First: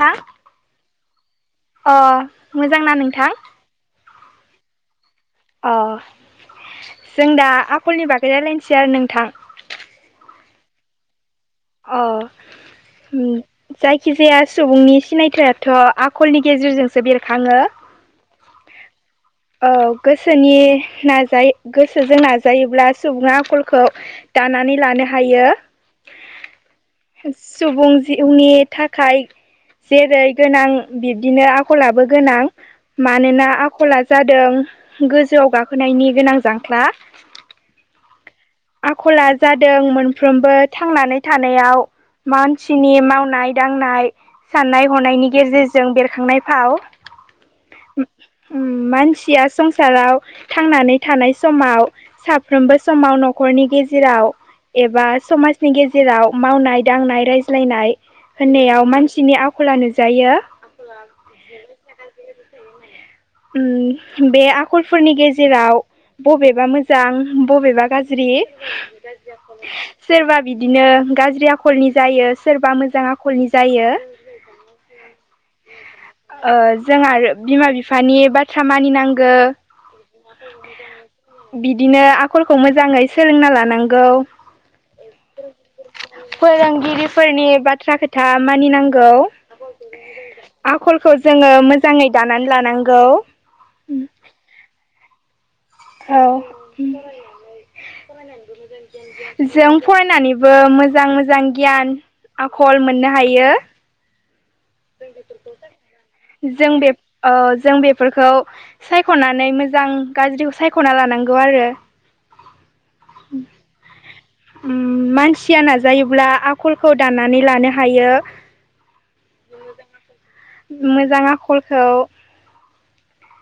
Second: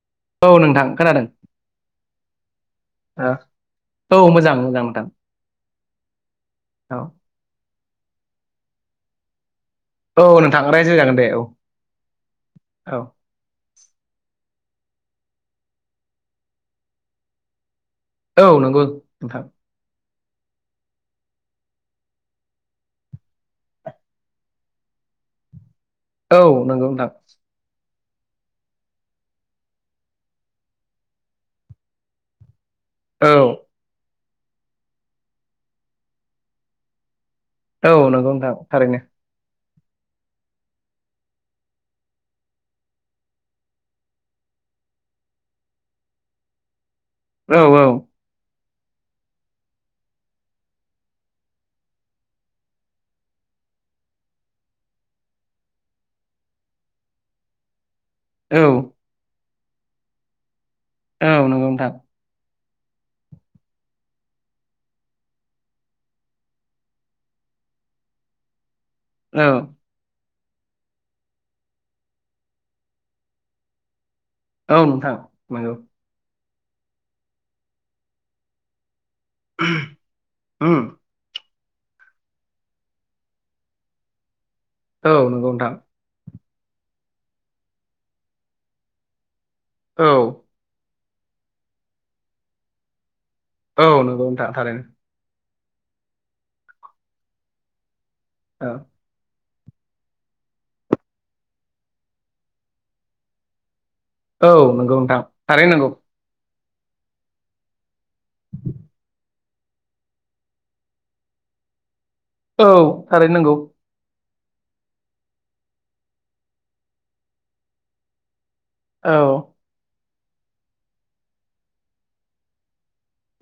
नोंथां औ नोंथां खोनादों अ मोजांना नोंथां औ मोजां मोजां नोंथां। ओ औ जों दा आखलनि बागै रायज्लायनोसै आरो नोंथां। औ नोंथां रायज्लायजागोन दे औ अ औ ओम जायखिजाया सुबुंनि सिनायथियाथ' आखलनि गेजेरजोंसो बेरखाङो। औ नंगौ नोंथां। औ गोसोनि नाजायो गोसोजों नाजायोब्ला सुबुङा आखलखौ दानानै लानो हायो। औ नंगौ नोंथां। सुबुं जिउनि थाखाय जेरै गोनां बिब्दिनो आखलाबो गोनां। औ मानोना आखला जादों गोजौआव गाखोनायनि गोनां जांख्ला। औ नंगौ नोंथां थारैनो। आखला जादों मोनफ्रोमबो थांनानै थानायाव मानसिनि मावनाय दांनाय साननाय हनायनि गेजेरजों बेरखांनाय फाव औ औ ओम मानसिया संसाराव थांनानै थानाय समाव साफ्रोमबो समाव न'खरनि गेजेराव एबा समाजनि गेजेराव मावनाय दांनाय रायज्लायनाय औ होननायाव मानसिनि आखला नुजायो औ नंगौ नोंथां ओम बे आखलफोरनि गेजेराव बबेबा मोजां बबेबा गाज्रि औ सोरबा बिदिनो गाज्रि आखलनि जायो सोरबा मोजां आखलनि जायो औ नोंथां नंगौ जों आरो बिमा बिफानि बाथ्रा मानिनांगौ उम बिदिनो आखलखौ मोजाङै सोलोंना लानांगौ औ नंगौ नोंथां फोरोंगिरिफोरनि बाथ्रा खोथा मानिनांगौ औ आखलखौ जोङो मोजाङै दानानै लानांगौ औ नंगौ नोंथां थारैनो औ औ जों फरायनानैबो मोजां मोजां गियान आखल मोननो हायो औ नंगौ नोंथां थारै नंगौ जों बे ओ जों बेफोरखौ सायख'नानै मोजां गाज्रि खौ साय खना लानांगौ आरो औ थारैनांगौ उम मानसिया नाजायोब्ला आखलखौ दाननानै लानो हायो औ मोजां आखलखौ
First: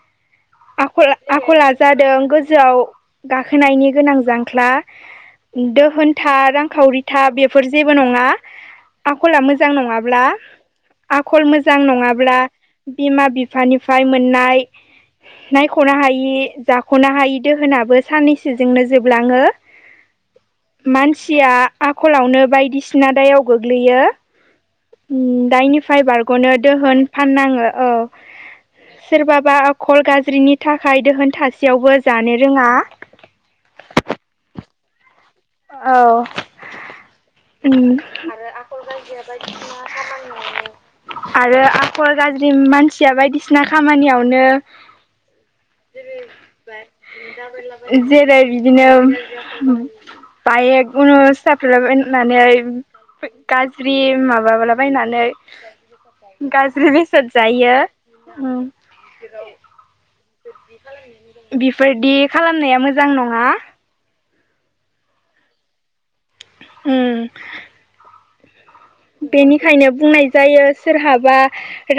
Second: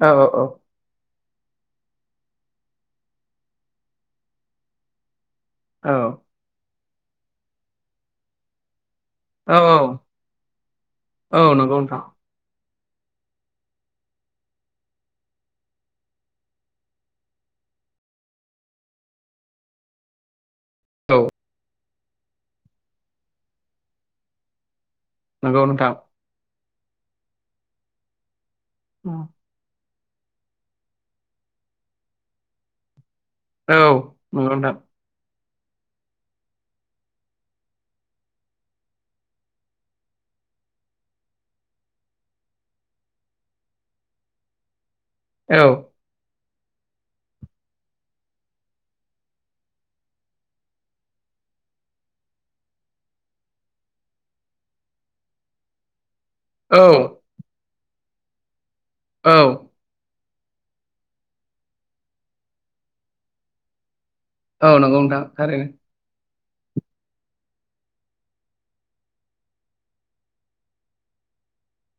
औ औ औ आखल आखला जादों गोजौआव गाखोनायनि गोनां जांख्ला औ दोहोनथा रांखावरिथा बेफोर जेबो नङा आखला औ मोजां नङाब्ला आखल औ नंगौ मोजां नोंथां नङाब्ला बिमा बिफानिफ्राय मोननाय नायख'नो हायि जाख'नो हायि दोहोनाबो साननैसो जोंनो जोबलाङो [unintelligible] औ मानसिया आखलावनो बायदिसिना दायाव गोग्लैयो नंगौ दायनिफ्राय नोंथां बारग'नो दोहोन फाननाङो औ सोरबाबा कल गाज्रिनि थाखाय दोहोनथासेयावबो जानो रोङा औ नंगौ नोंथां औ उम आरो आखल गारजिया बायदि [inaudible] आरो आखल गाज्रि मानसिया बायदिसिना खामानियावनो औ जेरै बिदिनो [unintelligible] गाज्रि माबाब्ला बायनानै औ गाज्रि बेसाद जायो औ बेफोरदि खालामनाया मोजां नङा। औ नंगौ नोंथां थारैनो। उम बेनिखायनो बुंनाय जायो सोरहाबा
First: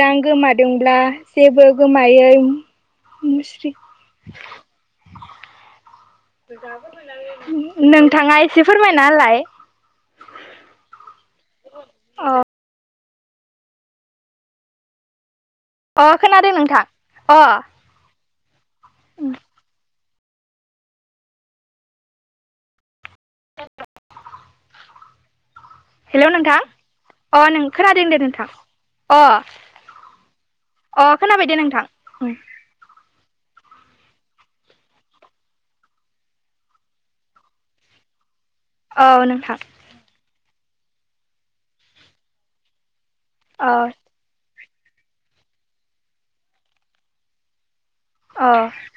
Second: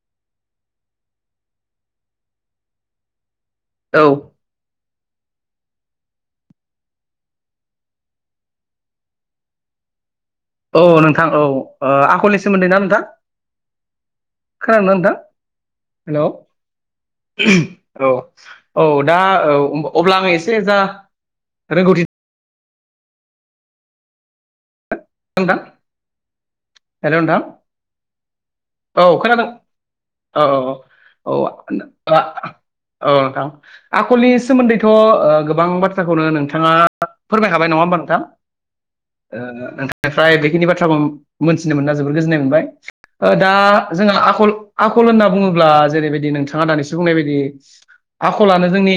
रां गोमादोंब्ला जेबो गोमायै मुस्रि औ [inaudible] नोंथाङा एसे फोरमायना होलाय। औ नोंथां औ अ आखलनि सोमोन्दै ना नोंथां? खोनादोंना अ खोनादों अ नोंथां हेल' औ औ दा औ अब्ला आङो एसे जा रोंगौथि नोंथां हेल' नोंथां हेलौ नोंथां अ नों खोनादों दे नोंथां अ अ अ औ खोनाबाय दे नोंथां आ औ नोंथां। आखलनि सोमोन्दैथ' ओ गोबां बाथ्राखौनो नोंथाङा फोरमायखाबाय नङा होमबा नोंथां? औ ओ नोंथां नोंथांनि फ्राय बेखिनि बाथ्राखौ मोनथिनो मोनना जोबोर गोजोननाय मोनबाय। ओ दा औ जोंहा आखल आखल होनना बुङोब्ला जेरैबायदि नोंथाङा दानिसो बुंनाय बायदि औ आखलानो जोंनि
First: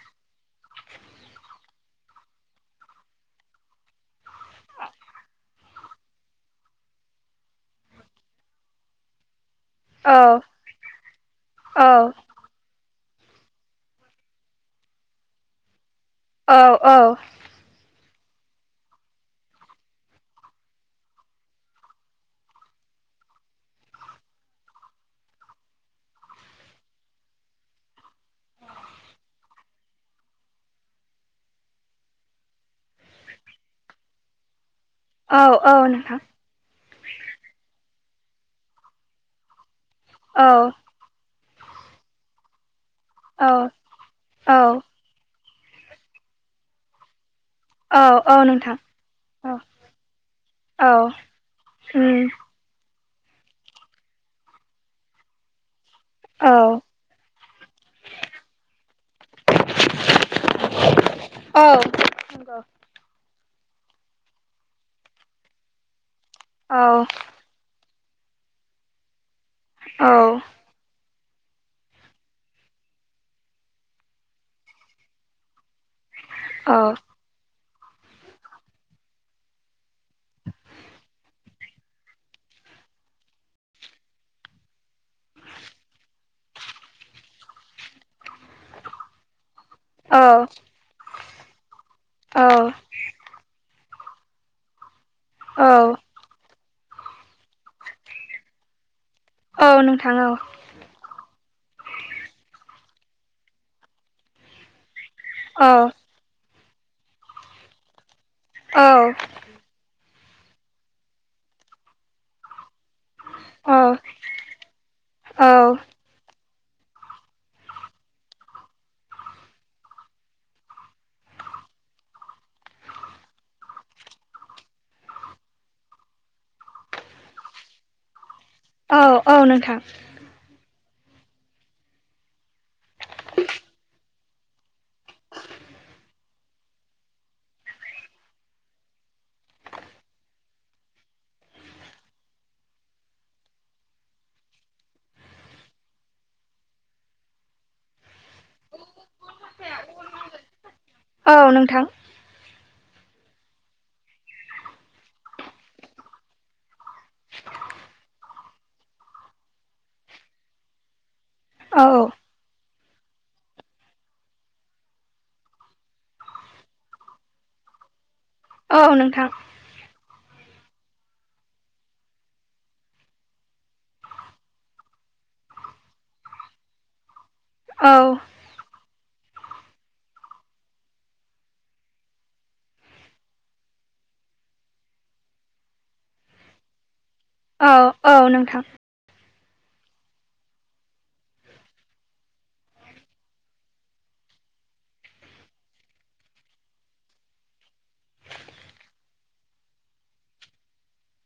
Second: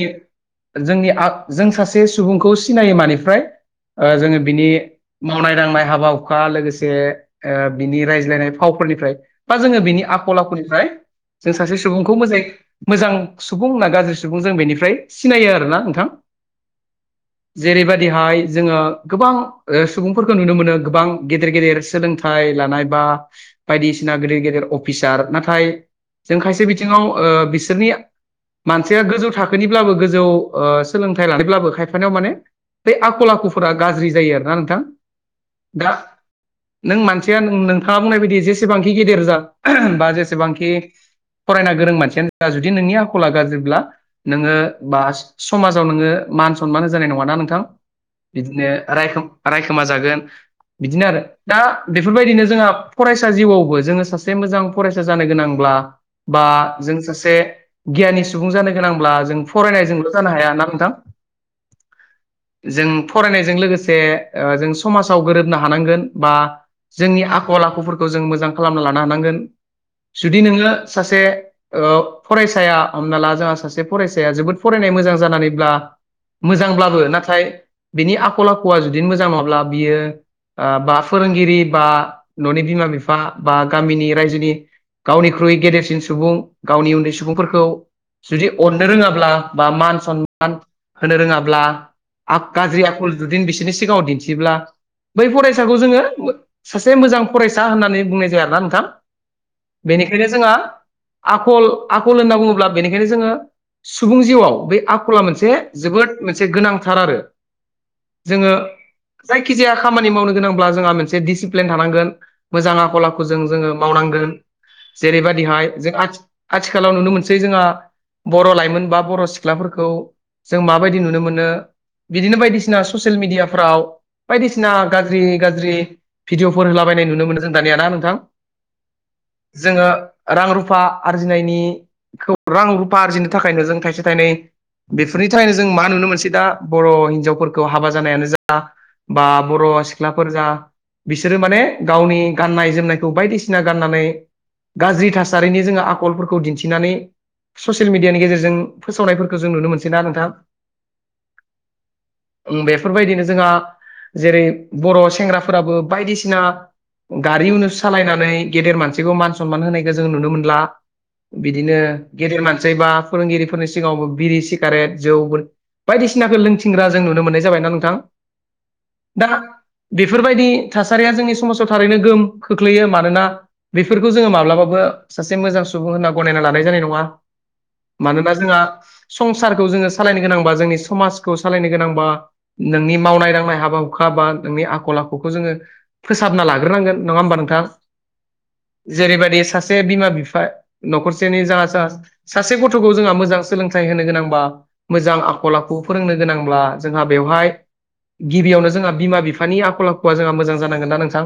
जोंनि आ जों सासे सुबुंखौ सिनायो मानिफ्राय ओ जोङो बिनि मावनाय दांनाय हाबा हुखा लोगोसे ओ बिनि रायज्लायनाय फावफोरनिफ्राय। बा जोङो बिनि औ आखल आखुनिफ्राय जों सासे सुबुंखौ मोजाङै मोजां सुबुं ना गाज्रि सुबुं जों बेनिफ्राय सिनायो आरोना नोंथां। औ औ जेरैबायदिहाय जोङो गोबां ओ सुबुंफोरखौ नुनो मोनो गोबां गेदेर गेदेर सोलोंथाइ लानाय बा बायदिसिना गेदेर गेदेर अफिसार नाथाय जों खायसे बिथिङाव ओ बिसोरनि मानसिया गोजौ थाखोनिब्लाबो ओ गोजौ सोलोंथाइ लानायब्लाबो खायफानायाव माने बे आखल आखुफोरा गाज्रि जायो आरोना नोंथां। औ औ दा नोंथां। नों मानसिया नोंथाङा बुंनाय बायदि जेसेबांखि गेदेर जा बा औ जेसेबांखि फरायना गोरों मानसियानो जा जुदि नोंनि आखला औ गाज्रिब्ला नोङो औ बास समाजाव नोङो मान सनमान होजानाय नङा ना नोंथां। औ औ बिदिनो नोंथां रायखो औ रायखोमा जागोन। औ बिदिनो आरो दा उम बेफोरबायदिनो जोंहा फरायसा जिउआवबो जोङो सासे मोजां फरायसा जानो गोनांब्ला बा औ जों सासे गियाननि सुबुं जानो गोनांब्ला जों फरायनायजोंल' जानो हाया ना नोंथां। औ जों फरायनायजों लोगोसे ओ जों समाज साव गोरोबनो हानांगोन बा जोंनि आखल आखुफोरखौ जों मोजां खालामना लानो हानांगोन। औ जुदि नोङो सासे ओ फरायसाया हमना ला जोंहा सासे फरायसाया जोबोद फरायनाय मोजां जानानैब्ला मोजांब्लाबो नाथाय बिनि आखल आखुआ जुदि मोजां नङाब्ला बियो ओ बा फोरोंगिरि बा न'नि बिमा बिफा बा गामिनि रायजोनि गावनिख्रुइ गेदेरसिन सुबुं गावनि उन्दै सुबुंफोरखौ जुदि अननो रोङाब्ला बा मान सनमान होनो रोङाब्ला गाज्रि आखल जुदि बिसोरनि सिगाङाव दिन्थिब्ला बै औ फरायसाखौ जोङो सासे मोजां फरायसा होननानै बुंनाय जायाना नोंथां? औ नोंथां बेनिखायनो जोंहा आखल आखल होनना बुङोब्ला बेनिखायनो जोङो सुबुं जिउआव बै आखला औ मोनसे बे जोबोद मोनसे गोनांथार आरो जोङो औ औ जायखिजाया खामानि मावनो गोनांब्ला जोंहा मोनसे डिसिप्लिन थानांगोन मोजा आ खल आखुजों जोङो मावनांगोन जेरै औ बादिहाय जों आ आथिखालाव नुनो मोनसै जोङा बर' लाइमोन बा बर' सिख्लाफोरखौ जों माबायदि नुनो मोनो बिदिनो बायदिसिना ससियेल मिडियाफ्राव बायदिसिना गाज्रि गाज्रि भिडिअफोर होलाबायनाय नुनो मोनो जों दानिया‌ ना नोंथां? नोंथां जोङो रां रुफा आरजिनायनिखौ रां रुफा आरजिनो थाखायनो जों थाइसे थाइनै बेफोरनि थाखायनो जों मा नुनो मोनसै दा बर' हिनजावफोरखौ हाबा जानायानो जा बा बर' सिख्लाफोर जा बिसोरो माने गावनि गाननाय जोमनायखौ बायदिसिना गाननानै गाज्रि थासारिनि जोङो आखलफोरखौ दिन्थिनानै ससियेल मिडियानि गेजेरजों फोसावनायफोरखो जों नुनो मोनसै ना नोंथां। औ नोंथां। उम बेफोरबायदिनो जोंहा जेरै बर' सेंग्राफोराबो बायदिसिना गारि उनुस सालायनानै गेदेर मानसिखौ मान सनमान होनायखौ जों नुनो मोनला। बिदिनो औ गेदेर मानसै बा फोरोंगिरिफोरनि सिगाङावबो बिरि सिगारेट जौफोर बायदिसिनाखो लोंथिंग्रा जों नुनो मोननाय जाबायना नोंथां? औ नोंथां दा बेफोरबायदि थासारिया जोंनि समाजाव थारैनो गोहोम खोख्लैयो मानोना बेफोरखौ जोङो माब्लाबाबो सासे मोजां सुबुं होनना गनायना लानाय जानाय नङा। औ मानोना जोङा संसारखौ जोङो सालायनो गोनांबा जोंनि समाजखौ सालायनो गोनांबा नोंनि मावनाय दांनाय हाबा हुखा बा नोंनि आखल आखुखौ जोङो फोसाबना लाग्रोनांगोन नङा ओमबा नों अ अ नोंथां। जेरैबायदि सासे बिमा बिफा न'खरसेनि जा जा सासे गथ'खौ जोङा मोजां सोलोंथाइ होनो गोनांबा मोजां आखल आखु फोरोंनो गोनांब्ला जोंहा बेवहाय गिबियावनो जोंहा बिमा बिफानि आखल आखुआ जोंहा मोजां जानांगोन ना नोंथां?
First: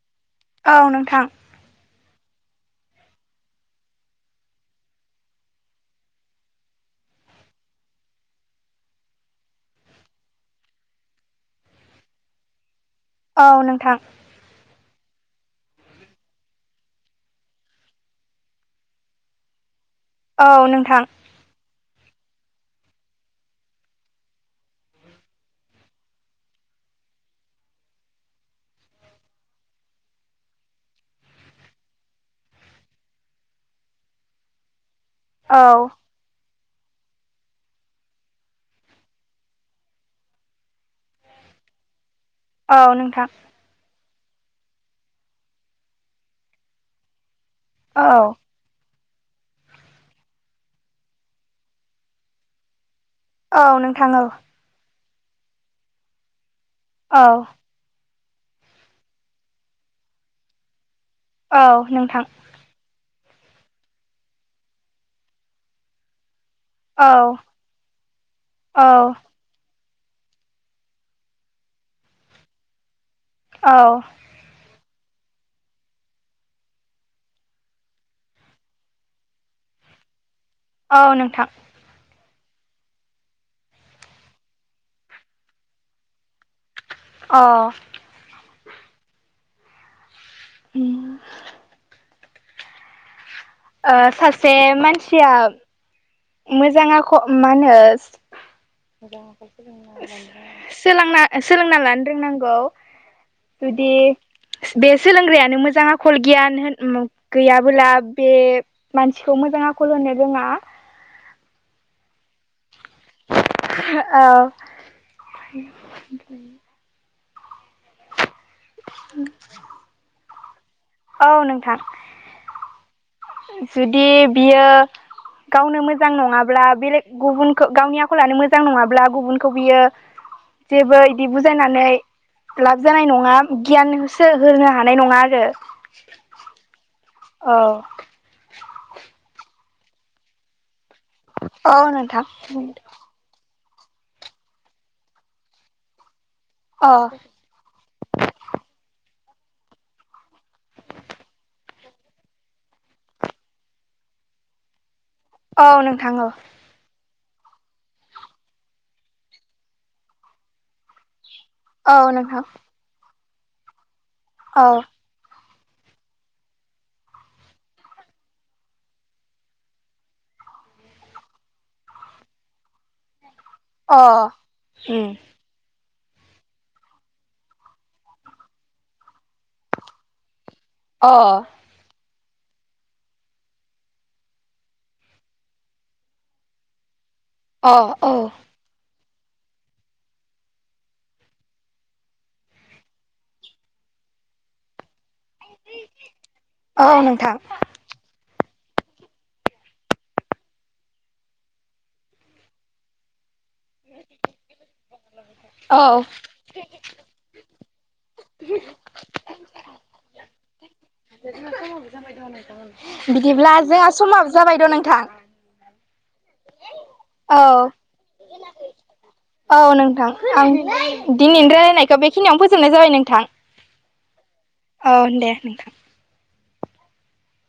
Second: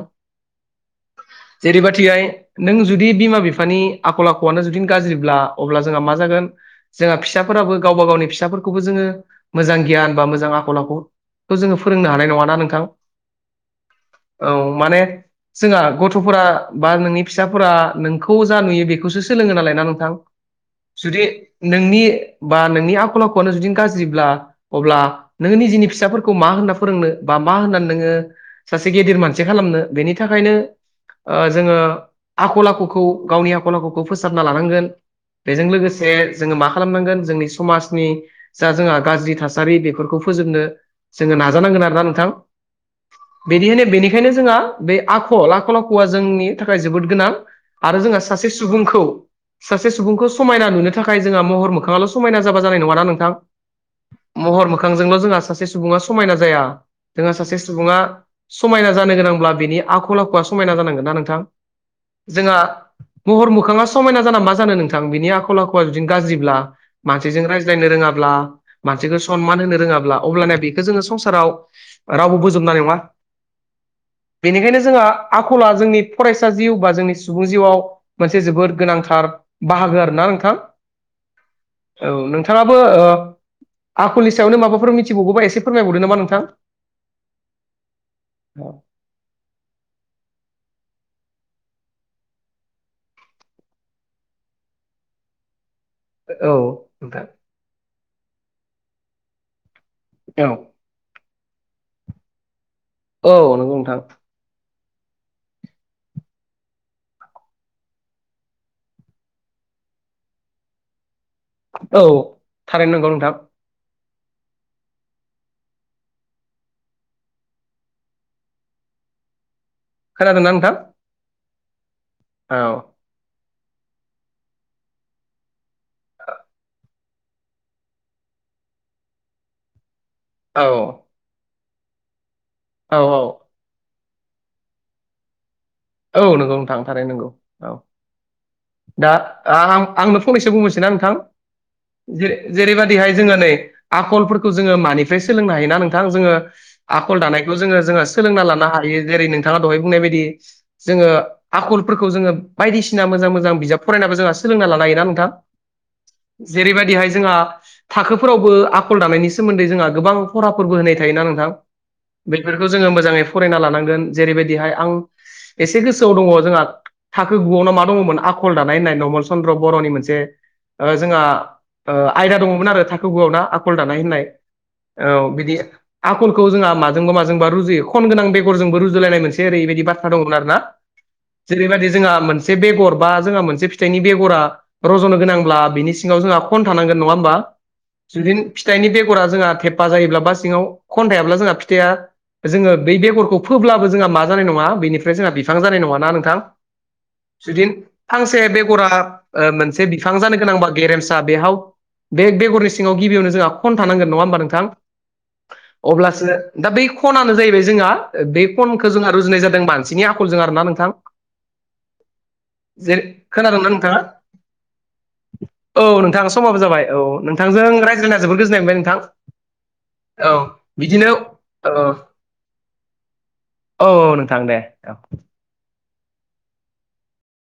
औ नोंथां जेरैबायथिहाय नों जुदि बिमा बिफानि आखल आखुवानो जुदि गाज्रिब्ला अब्ला जोंहा मा जागोन जोंहा फिसाफोराबो गावबा गावनि फिसाफोरखौबो जोङो मोजां गियान बा मोजां आखल आखु खौ जोङो फोरोंनो हानाय नङा ना नोंथां? औ नोंथां। औ माने जोंहा गथ'फोरा बा नोंनि फिसाफोरा नोंखौ जा नुयो बेखौसो सोलोङो नालाय ना नोंथां? औ नोंथां जुदि नोंनि बा नोंनि आखल आखुआनो जुदि गाज्रिब्ला अब्ला नों निजिनि फिसाफोर खौ मा होनना फोरोंनो बा मा होनना नोङो सासे गेदेर मानसि खालामनो बेनि थाखायनो ओ जोङो आखल आखुखौ गावनि आखल आखुखौ फोसाबना लानांगोन। बेजों औ लोगोसे जोङो मा खालामनांगोन जोंनि समाजनि जा जोंहा गाज्रि थासारि बेफोरखौ फोजोबनो जोङो नाजानांगोन आरोना नोंथां। औ नोंथां बिनिखायनो बेनिखायनो जोंहा बे आखल आखल आखुआ जोंनि थाखाय जोबोद गोनां। आरो औ जोंहा सासे सु बुंखौ सासे सुबुंखौ समायना नुनो थाखाय जोंहा महर मोखाङाल' समायना जाबा जानाय नङाना नोंथां? औ नोंथां औ महर मोखांजोंल' जों सासे सुबा समायना औ जों सासे सुबुंङा समायना जानो गोनांब्ला बिनि आखल आखुआ समायना जानांगोन ना नोंथां औ नोंथां जोंहा महर मोखांङा समायना जाना मा जानो नोंथां बिनि आखल आखुआ जुदि गाज्रिब्ला औ मानसिजों रायज्लायनो रोंङाब्ला औ मानसिखौ सनमान होनो रोङाब्ला अब्लाना बे बेखौ जोंङो संसाराव रावबो बोजोबनाय नंङा औ बेनिखायनो जोंहा आखला जोंनि फरायसा जिउ बा जोंनि सुबुं जिउआव मोनसे जोबोद गोनांथार बाहागो आरोना नोंथां औ नोंथां औ नोंथांङाबो आखलनि सायावनो माबाफोर मिथिबावगौबा एसे फोरमायबावदों नामा नोंथां अ [inaudible] उम ओ सासे मानसिया औ मोजां आख नोंथां मा होनो औ सोलोंना सोलोंना लानो रोंनांगौ औ नंगौ जुदि नोंथां बे सोलोंग्रायानो मोजां आखल गियान होन गैयाबोला बे मानसिखौ मोजां आखल होनो रोंङा औ थारैनो नंगौ नोंथां हो औ [inaudible] [inaudible] खोनादोंना नोंथां औ नोंथां औ जुदि बियो गावनो मोजां नंङाब्ला बेलेग गुबुनखौ गावनि आखल लानो मोजां नंङाब्ला गुबुनखौ बियो [inaudible] जेबो इदि बुजायनानै लाब औ जानाय औ नंङा गियानसो होनो हानाय नंङा आरो औ नंगौ नोंथां थारैनो नंगौ औ दा आं आंनो फंनैसो बुंनोसै ना नोंथां औ थां नोंथां जे जेरैबायदिहाय जोंङो नै आखलफोरखौ जोंङो मानिफ्राय सोलोंनो हायोना नोंथां जोंङो अ आखल दानाय बेखौ जोंङो जोंङो सोलोंना लानो हायो जेरै नोंथांङा दहाय बुंनाय बायदि जोंङो आखलफोरखौ जोंङो बायदिसिना मोजां मोजां बिजाब फरायनाबो जोंहा सोलोंना लानो हायोना नोंथां औ नोंथां औ जेरै बायदिहाय जोंहा थाखोफोरावबो आखल दानायनि सोमोन्दै जोंहा गोबां फराफोरबो होनाय थायोना नोंथां औ नोंथां बेफोरखौ जोंङो मोजांङै फरायना लानांगोन औ जेरैबायदिहाय आं एसे गोसोआव दंङो जोंहा थाखो गुआवनोाव मा दंङो मोन आखल दानाय होननाय नमल चन्द्र बर'नि मोनसे ओ जोंहा ओ आयदा दंङोमोन आरो थाखो गुआव ना आकल दानाय अ होननाय उम औ बिदि आखलखौ जोंहा माजोंबा माजोंबा रुजुयो खन गोनां बेगरजोंबो रुजुलायनाय मोनसे ओरैबायदि बाथ्रा दंमोन आरोना अ जेरैबायदि जोंहा मोनसे बेगर बा जोंहा मोनसे फिथाइनि बेगरा रज'नो गोनांब्ला बिनि सिङांव जोंहा खन थानांगोन नंङा होमबा अ औ जुदि फिथाइनि बेगरा जोंहा थेफा जायोब्ला बा सिङांव खन्थायाब्ला जोंहा फिथाइया जोङो बे बेगरखौ फोब्लाबो जोंहा मा जानाय नङा बेनि फ्राय जोंहा बिफां जानाय नङाना नोंथां औ नोंथां जुदि फांसे बेगरा मोनसे बिफां जानो गोनांबा गेरेमसा बेहाव बे बेगरनि सिङाव गिबियावनो जोंहा खन थानांगोन नङा होमबा नोंथां औ अब्लासो दा बै खनानो जाहैबाय जोंहा बे खनखौ जोंहा रुजुनाय जादों मान सिनि आखलजों आरो ना नोंथां [unintelligible] जेरै बिदिब्ला खोनादोंना जोंहा नोंथाङा समाबो जाबायथ' नोंथां औ नोंथाङा समाबो जाबाय औ नोंथांजों रायज्लायना ज गोजोननाय मोनबाय नोंथां औ बिदिनो ओ खिनियावनो फोजोबनाय जाबाय नोंथां औ औ नोंथां दे औ दे नोंथां